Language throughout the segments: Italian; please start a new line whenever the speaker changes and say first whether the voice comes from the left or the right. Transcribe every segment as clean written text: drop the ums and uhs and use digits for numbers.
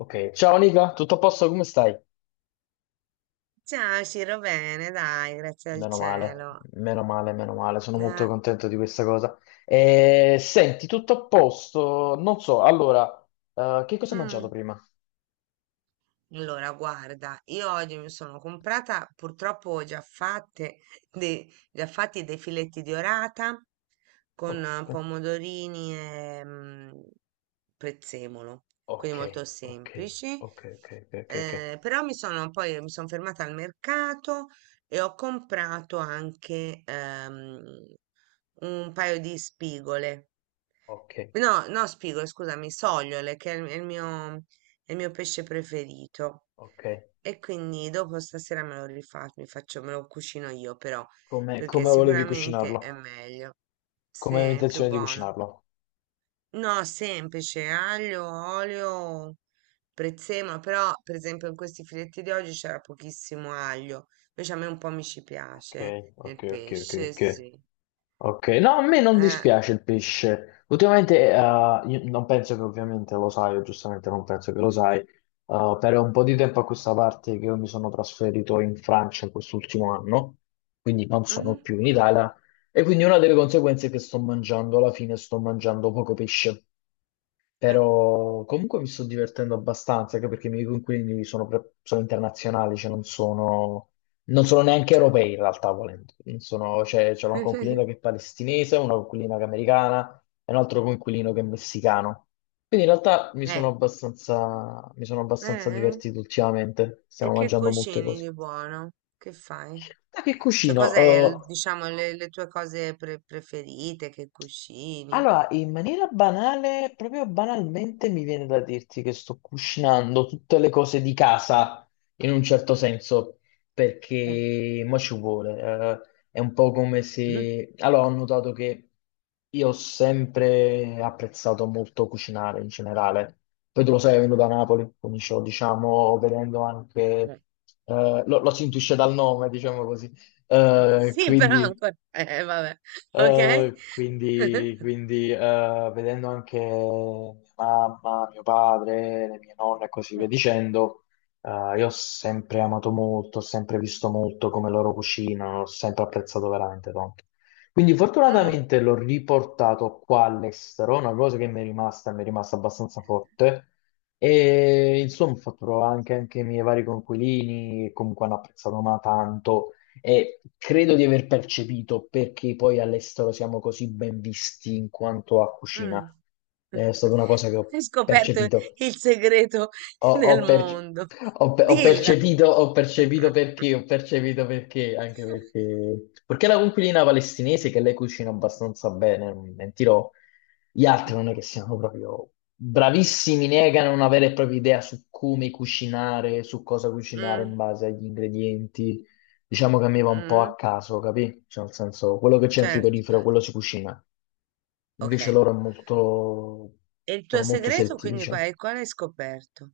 left: Ok, ciao Nica, tutto a posto? Come stai?
right: Ciao Ciro, bene, dai, grazie al
left: Meno male,
right: cielo.
left: meno male, meno male, sono molto
right: Eh.
left: contento di questa cosa. Senti, tutto a posto? Non so, allora, che cosa hai mangiato
right: Mm.
left: prima?
right: Allora, guarda, io oggi mi sono comprata, purtroppo ho già fatte già fatti dei filetti di orata con
left: Oh, ok,
right: pomodorini e prezzemolo,
left: ok,
right: quindi molto
left: ok,
right: semplici.
left: ok, ok, ok, ok,
right: Però mi sono poi mi sono fermata al mercato e ho comprato anche un paio di spigole.
left: ok,
right: No, no, spigolo, scusami, sogliole, che è il mio pesce preferito.
left: ok.
right: E quindi dopo stasera me lo rifaccio, mi faccio, me lo cucino io, però,
left: Come,
right: perché
left: come volevi
right: sicuramente è
left: cucinarlo?
right: meglio. Sì,
left: Come avevi
right: è più
left: intenzione di
right: buono.
left: cucinarlo?
right: No, semplice, aglio, olio, prezzemolo, però per esempio in questi filetti di oggi c'era pochissimo aglio, invece a me un po' mi ci
left: Ok,
right: piace
left: ok,
right: nel
left: ok, ok,
right: pesce,
left: ok.
right: sì.
left: Ok, no, a me non
right: Eh.
left: dispiace il pesce. Ultimamente, io non penso che ovviamente lo sai, o giustamente non penso che lo sai, per un po' di tempo a questa parte che io mi sono trasferito in Francia quest'ultimo anno, quindi non sono
right: Mhm.
left: più in Italia, e quindi una delle conseguenze è che sto mangiando, alla fine sto mangiando poco pesce.
right: Eh.
left: Però comunque mi sto divertendo abbastanza, anche perché i miei coinquilini sono internazionali, cioè non sono neanche
right: Certo.
left: europei in realtà, volendo. Non sono, cioè, c'è una coinquilina che è palestinese, una coinquilina che è americana e un altro coinquilino che è messicano. Quindi in realtà mi sono
right: Eh.
left: abbastanza, mi sono abbastanza
right: Eh. Eh.
left: divertito ultimamente,
right: E
left: stiamo
right: che
left: mangiando molte
right: cucini
left: cose.
right: di buono? Che fai?
left: Da che
right: Cioè,
left: cucino?
right: cos'è, diciamo, le tue cose preferite? Che cucini?
left: Allora, in maniera banale, proprio banalmente, mi viene da dirti che sto cucinando tutte le cose di casa, in un certo senso,
right: Eh.
left: perché mo ci vuole. È un po' come
right: Mhm.
left: se, allora, ho notato che io ho sempre apprezzato molto cucinare in generale. Poi tu lo sai, vengo da Napoli, come dicevo, diciamo, vedendo anche,
right: Eh.
left: lo si intuisce dal nome, diciamo così. Eh,
right: Sì, però
left: quindi
right: ancora. Vabbè. Ok?
left: eh, quindi, quindi, eh, vedendo anche mia mamma, mio padre, le mie nonne e così via
right: Eh.
left: dicendo, io ho sempre amato molto, ho sempre visto molto come loro cucinano, ho sempre apprezzato veramente tanto. Quindi
right: Mhm.
left: fortunatamente l'ho riportato qua all'estero, una cosa che mi è rimasta abbastanza forte. E insomma, ho fatto provare anche, anche i miei vari coinquilini, che comunque hanno apprezzato ma tanto, e credo di aver percepito perché poi all'estero siamo così ben visti in quanto a cucina.
right: Mm.
left: È stata una cosa che ho
right: Hai scoperto
left: percepito.
right: il segreto
left: Ho,
right: del
left: ho perce-
right: mondo.
left: ho pe- ho
right: Dilla.
left: percepito, ho percepito perché, ho percepito perché, anche perché, perché la coinquilina palestinese che lei cucina abbastanza bene, non mi mentirò, gli altri non è che siano proprio bravissimi, negano una vera e propria idea su come cucinare, su cosa cucinare
right: Mm,
left: in base agli ingredienti. Diciamo che a me va un po'
right: mm,
left: a caso, capì? Cioè, nel senso, quello che c'è in
right: certo.
left: frigorifero, quello si cucina.
right: Ok.
left: Invece loro è molto,
right: E il tuo
left: sono molto
right: segreto,
left: selettivi,
right: quindi, qual
left: diciamo.
right: è? Qual hai scoperto?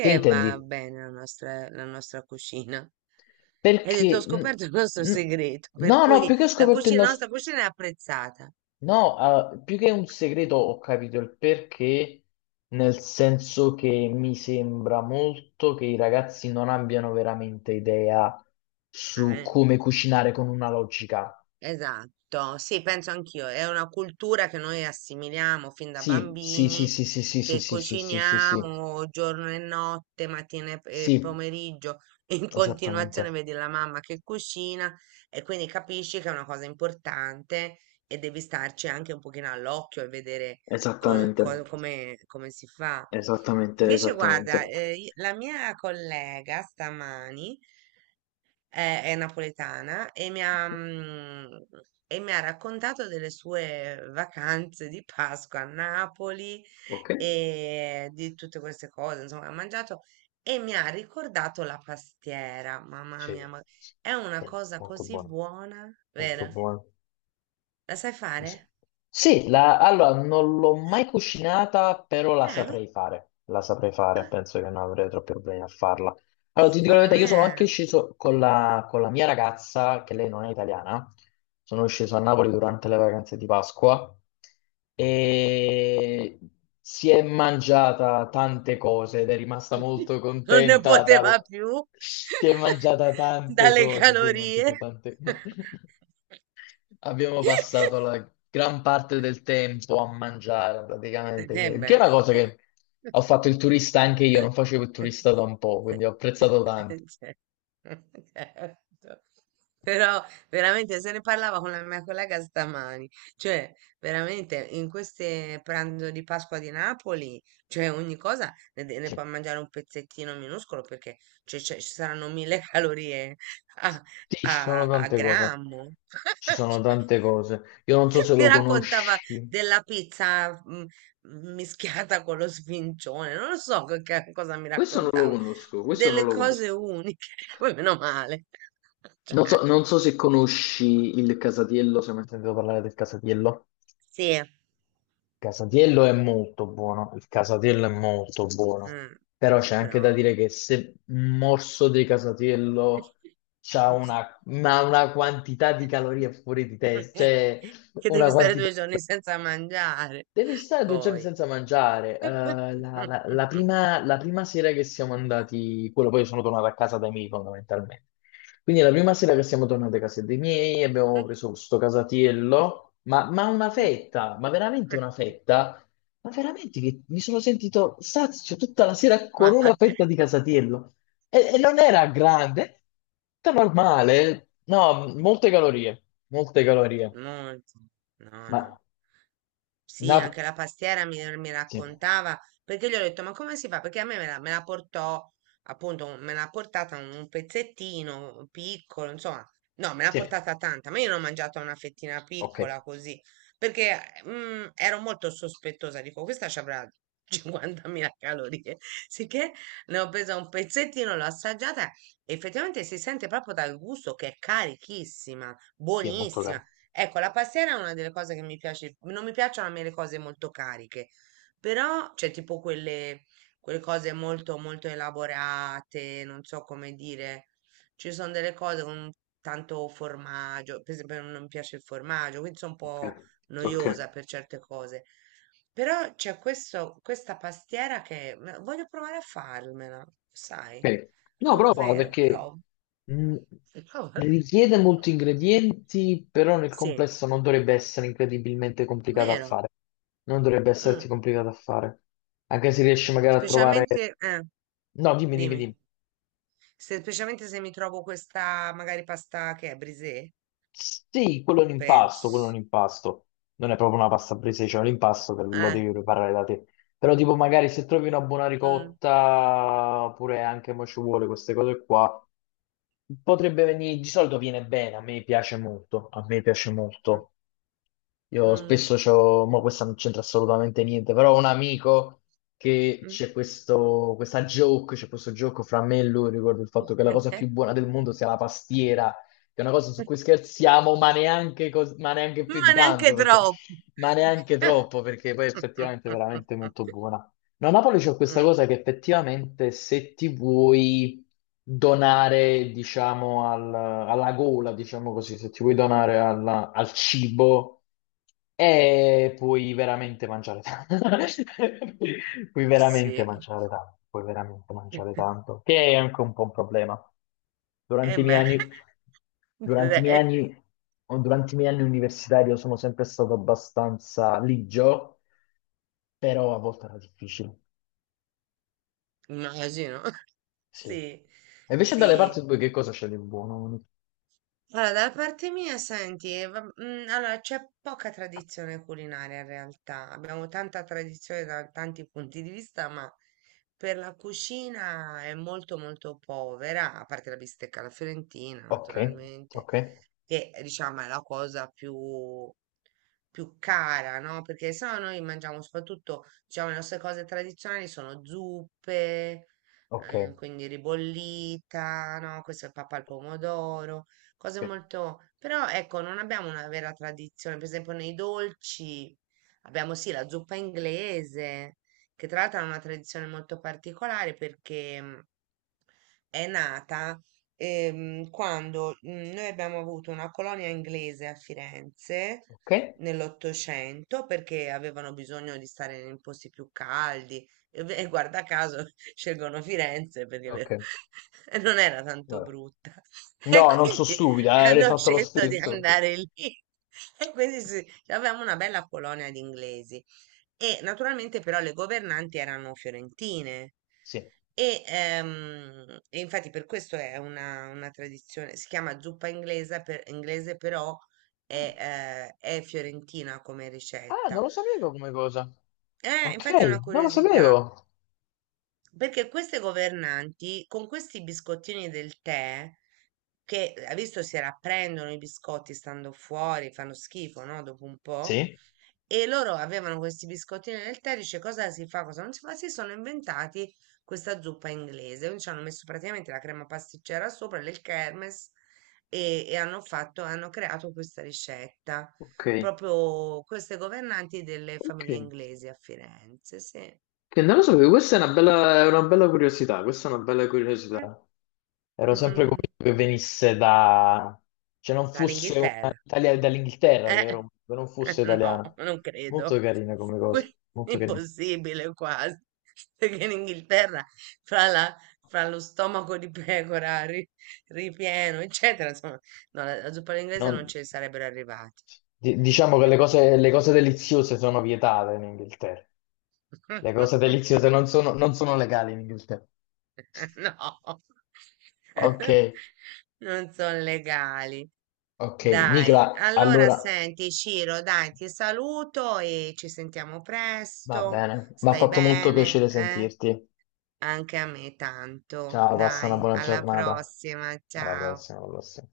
left: Che intendi?
right: va bene la nostra cucina? Hai detto: "Ho
left: Perché?
right: scoperto il nostro
left: N-
right: segreto", per
left: No, no,
right: cui
left: più che ho
right: la
left: scoperto il
right: cucina la
left: nostro,
right: nostra cucina è apprezzata.
left: no, ah, più che un segreto ho capito il perché, nel senso che mi sembra molto che i ragazzi non abbiano veramente idea
right: Ah.
left: su
right: Eh.
left: come cucinare con una logica.
right: Esatto, sì, penso anch'io. È una cultura che noi assimiliamo fin da
left: Sì, sì, sì,
right: bambini,
left: sì, sì, sì, sì,
right: che
left: sì, sì, sì, sì, sì,
right: cuciniamo giorno e notte, mattina e
left: sì,
right: pomeriggio, in continuazione
left: esattamente.
right: vedi la mamma che cucina e quindi capisci che è una cosa importante e devi starci anche un pochino all'occhio e vedere co-
left: Esattamente,
right: co- come, come si fa.
left: esattamente,
right: Invece,
left: esattamente.
right: guarda, la mia collega stamani è napoletana e e mi ha raccontato delle sue vacanze di Pasqua a Napoli
left: Ok.
right: e di tutte queste cose, insomma, ha mangiato e mi ha ricordato la pastiera. Mamma
left: Sì,
right: mia, ma
left: sì,
right: è una cosa
left: molto
right: così
left: buono,
right: buona,
left: molto
right: vero?
left: buono.
right: La sai fare?
left: S- Sì, allora non l'ho mai cucinata, però la
right: No?
left: saprei fare. La saprei fare, penso che non avrei troppi problemi a farla. Allora, ti dico la
right: Secondo
left: verità, io sono anche
right: me.
left: sceso con la mia ragazza, che lei non è italiana. Sono sceso a Napoli durante le vacanze di Pasqua e si è mangiata tante cose ed è rimasta molto
right: Non ne
left: contenta dal,
right: poteva più
left: si è mangiata tante
right: dalle
left: cose, si è
right: calorie.
left: mangiata tante. Abbiamo passato la gran parte del tempo a mangiare
right: Eh
left: praticamente, che è
right: beh.
left: una cosa che ho fatto il turista anche io, non facevo il turista da un po', quindi
right: Cioè.
left: ho apprezzato tanto.
right: Certo. Però veramente se ne parlava con la mia collega stamani, cioè veramente in queste pranzo di Pasqua di Napoli, cioè ogni cosa ne
left: Sì,
right: puoi mangiare un pezzettino minuscolo perché cioè, ci saranno mille calorie a,
left: sì, ci sono
right: a
left: tante cose,
right: grammo.
left: ci sono tante cose. Io non so se
right: Mi
left: lo
right: raccontava
left: conosci.
right: della pizza mischiata con lo sfincione, non lo so che cosa mi
left: Questo non lo
right: raccontava,
left: conosco, questo non
right: delle
left: lo
right: cose
left: conosco.
right: uniche, poi meno male. Cioè,
left: Non so se conosci il Casatiello, se mai sentito parlare del Casatiello.
right: sì,
left: Casatiello è molto buono, il Casatiello è molto buono,
right: mm,
left: però c'è anche da
right: però...
left: dire che se un morso di Casatiello ha una, ma una quantità di calorie fuori di testa, cioè
right: che
left: una
right: devi stare
left: quantità.
right: due giorni senza mangiare,
left: Devi stare due giorni
right: poi.
left: senza mangiare. La prima sera che siamo andati, quello poi sono tornato a casa dai miei fondamentalmente. Quindi la prima sera che siamo tornati a casa dei miei abbiamo preso questo casatiello, ma una fetta, ma veramente una fetta, ma veramente che mi sono sentito sazio tutta la sera con
right: Ma,
left: una
right: eh,
left: fetta di casatiello. E non era grande, era normale, no, molte calorie, molte calorie.
right: molto, no,
left: Ma
right: no. Sì,
left: Napoli.
right: anche la pastiera mi
left: Sì,
right: raccontava, perché gli ho detto, ma come si fa? Perché a me la portò, appunto, me l'ha portata un pezzettino piccolo, insomma, no, me l'ha
left: sì.
right: portata tanta, ma io ne ho mangiata una fettina
left: Ok,
right: piccola così, perché ero molto sospettosa, dico, questa ci avrà 50.000 calorie, sicché ne ho presa un pezzettino, l'ho assaggiata, e effettivamente si sente proprio dal gusto che è carichissima,
left: sì, è molto caro.
right: buonissima. Ecco, la pastiera è una delle cose che mi piace, non mi piacciono a me le cose molto cariche, però c'è tipo quelle cose molto molto elaborate, non so come dire, ci sono delle cose con tanto formaggio, per esempio non mi piace il formaggio, quindi sono un
left: Ok,
right: po'
left: ok.
right: noiosa per certe cose, però c'è questo, questa pastiera che ma voglio provare a farmela, sai,
left: Ok.
right: è
left: No, prova
right: vero,
left: perché
right: provo.
left: mh, richiede molti ingredienti, però nel
right: Sì,
left: complesso non dovrebbe essere incredibilmente complicato a
right: vero.
left: fare. Non dovrebbe
right: Mm.
left: esserti complicato a fare. Anche se riesci magari a trovare.
right: Specialmente,
left: No, dimmi, dimmi,
right: dimmi,
left: dimmi.
right: se, specialmente se mi trovo questa magari pasta che è brisée,
left: Sì, quello è un impasto, quello è un
right: penso.
left: impasto. Non è proprio una pasta presa, cioè un impasto che lo
right: Eh.
left: devi preparare da te. Però tipo magari se trovi una buona
right: Mm.
left: ricotta, oppure anche mo ci vuole queste cose qua. Potrebbe venire, di solito viene bene, a me piace molto, a me piace molto. Io
right: Mm.
left: spesso c'ho, ma questa non c'entra assolutamente niente, però ho un amico che
right: Mm.
left: c'è questo, questa joke, c'è questo gioco fra me e lui riguardo il fatto che la cosa più buona del mondo sia la pastiera, che è una cosa su cui scherziamo, ma neanche, ma neanche più di
right: Ma
left: tanto,
right: neanche
left: perché,
right: troppo.
left: ma neanche troppo, perché poi effettivamente è veramente molto buona. No, a Napoli c'è questa
right: Mm.
left: cosa che effettivamente se ti vuoi donare, diciamo, al, alla gola, diciamo così, se ti vuoi donare alla, al cibo, puoi veramente mangiare tanto. Puoi puoi veramente
right: Sì.
left: mangiare tanto, puoi veramente mangiare tanto, che è anche un po' un problema.
right: Eh
left: Durante i miei
right: beh,
left: anni, durante i miei
right: direi.
left: anni, durante i miei anni universitari io sono sempre stato abbastanza ligio, però a volte era difficile.
right: Immagino.
left: Sì.
right: Sì,
left: E invece dalle parti
right: sì.
left: tue che cosa c'è di buono?
right: Allora, da parte mia, senti, allora, c'è poca tradizione culinaria in realtà. Abbiamo tanta tradizione da tanti punti di vista, ma per la cucina è molto molto povera, a parte la bistecca alla fiorentina,
left: Ok,
right: naturalmente,
left: ok,
right: che diciamo è la cosa più cara, no? Perché se no noi mangiamo soprattutto, diciamo, le nostre cose tradizionali sono zuppe,
left: ok,
right: quindi ribollita, no? Questo è il pappa al pomodoro, cose
left: ok,
right: molto... Però ecco, non abbiamo una vera tradizione, per esempio nei dolci abbiamo sì la zuppa inglese, che tra l'altro ha una tradizione molto particolare perché è nata, quando noi abbiamo avuto una colonia inglese a Firenze
left: ok,
right: nell'Ottocento perché avevano bisogno di stare in posti più caldi e, e guarda caso scelgono Firenze perché
left: ok.
right: non era tanto
left: Vabbè.
right: brutta e
left: No, non sono
right: quindi
left: stupida, avrei
right: hanno
left: fatto lo
right: scelto di
left: stesso.
right: andare lì e quindi sì, avevamo una bella colonia di inglesi e naturalmente però le governanti erano fiorentine
left: Sì.
right: e infatti per questo è una tradizione, si chiama zuppa inglese, inglese però
left: Ah,
right: è fiorentina come
left: non
right: ricetta.
left: lo sapevo come cosa. Ok,
right: Infatti è una
left: non lo
right: curiosità,
left: sapevo.
right: perché queste governanti con questi biscottini del tè, che ha visto si rapprendono i biscotti stando fuori, fanno schifo, no? Dopo un po',
left: Sì.
right: e loro avevano questi biscottini nel tè, dice cosa si fa, cosa non si fa, si sono inventati questa zuppa inglese, quindi ci hanno messo praticamente la crema pasticcera sopra, del kermes e hanno fatto, hanno creato questa ricetta,
left: Ok.
right: proprio queste governanti delle
left: Ok.
right: famiglie inglesi a Firenze, sì. Eh.
left: Che non lo sapevo, questa è una bella curiosità, questa è una bella curiosità. Ero sempre convinto che venisse da, cioè non fosse una,
right: Dall'Inghilterra.
left: Italia dall'Inghilterra, che,
right: Eh,
left: che non fosse
right: no,
left: italiana.
right: non credo.
left: Molto carina come cosa,
right: Que-
left: molto carina.
right: Impossibile quasi, perché in Inghilterra fra, la- fra lo stomaco di pecora ripieno, eccetera, insomma, no, la zuppa all'inglese
left: Non-
right: non ci sarebbero arrivati.
left: diciamo che le cose deliziose sono vietate in Inghilterra. Le cose deliziose non sono legali in Inghilterra.
right: No,
left: Ok,
right: non sono legali.
left: ok.
right: Dai,
left: Nicola,
right: allora
left: allora
right: senti, Ciro, dai, ti saluto e ci sentiamo
left: va
right: presto.
left: bene. Mi ha
right: Stai
left: fatto molto
right: bene,
left: piacere
right: eh?
left: sentirti.
right: Anche a me tanto.
left: Ciao, passa una
right: Dai,
left: buona
right: alla
left: giornata.
right: prossima,
left: Alla
right: ciao.
left: prossima, alla prossima.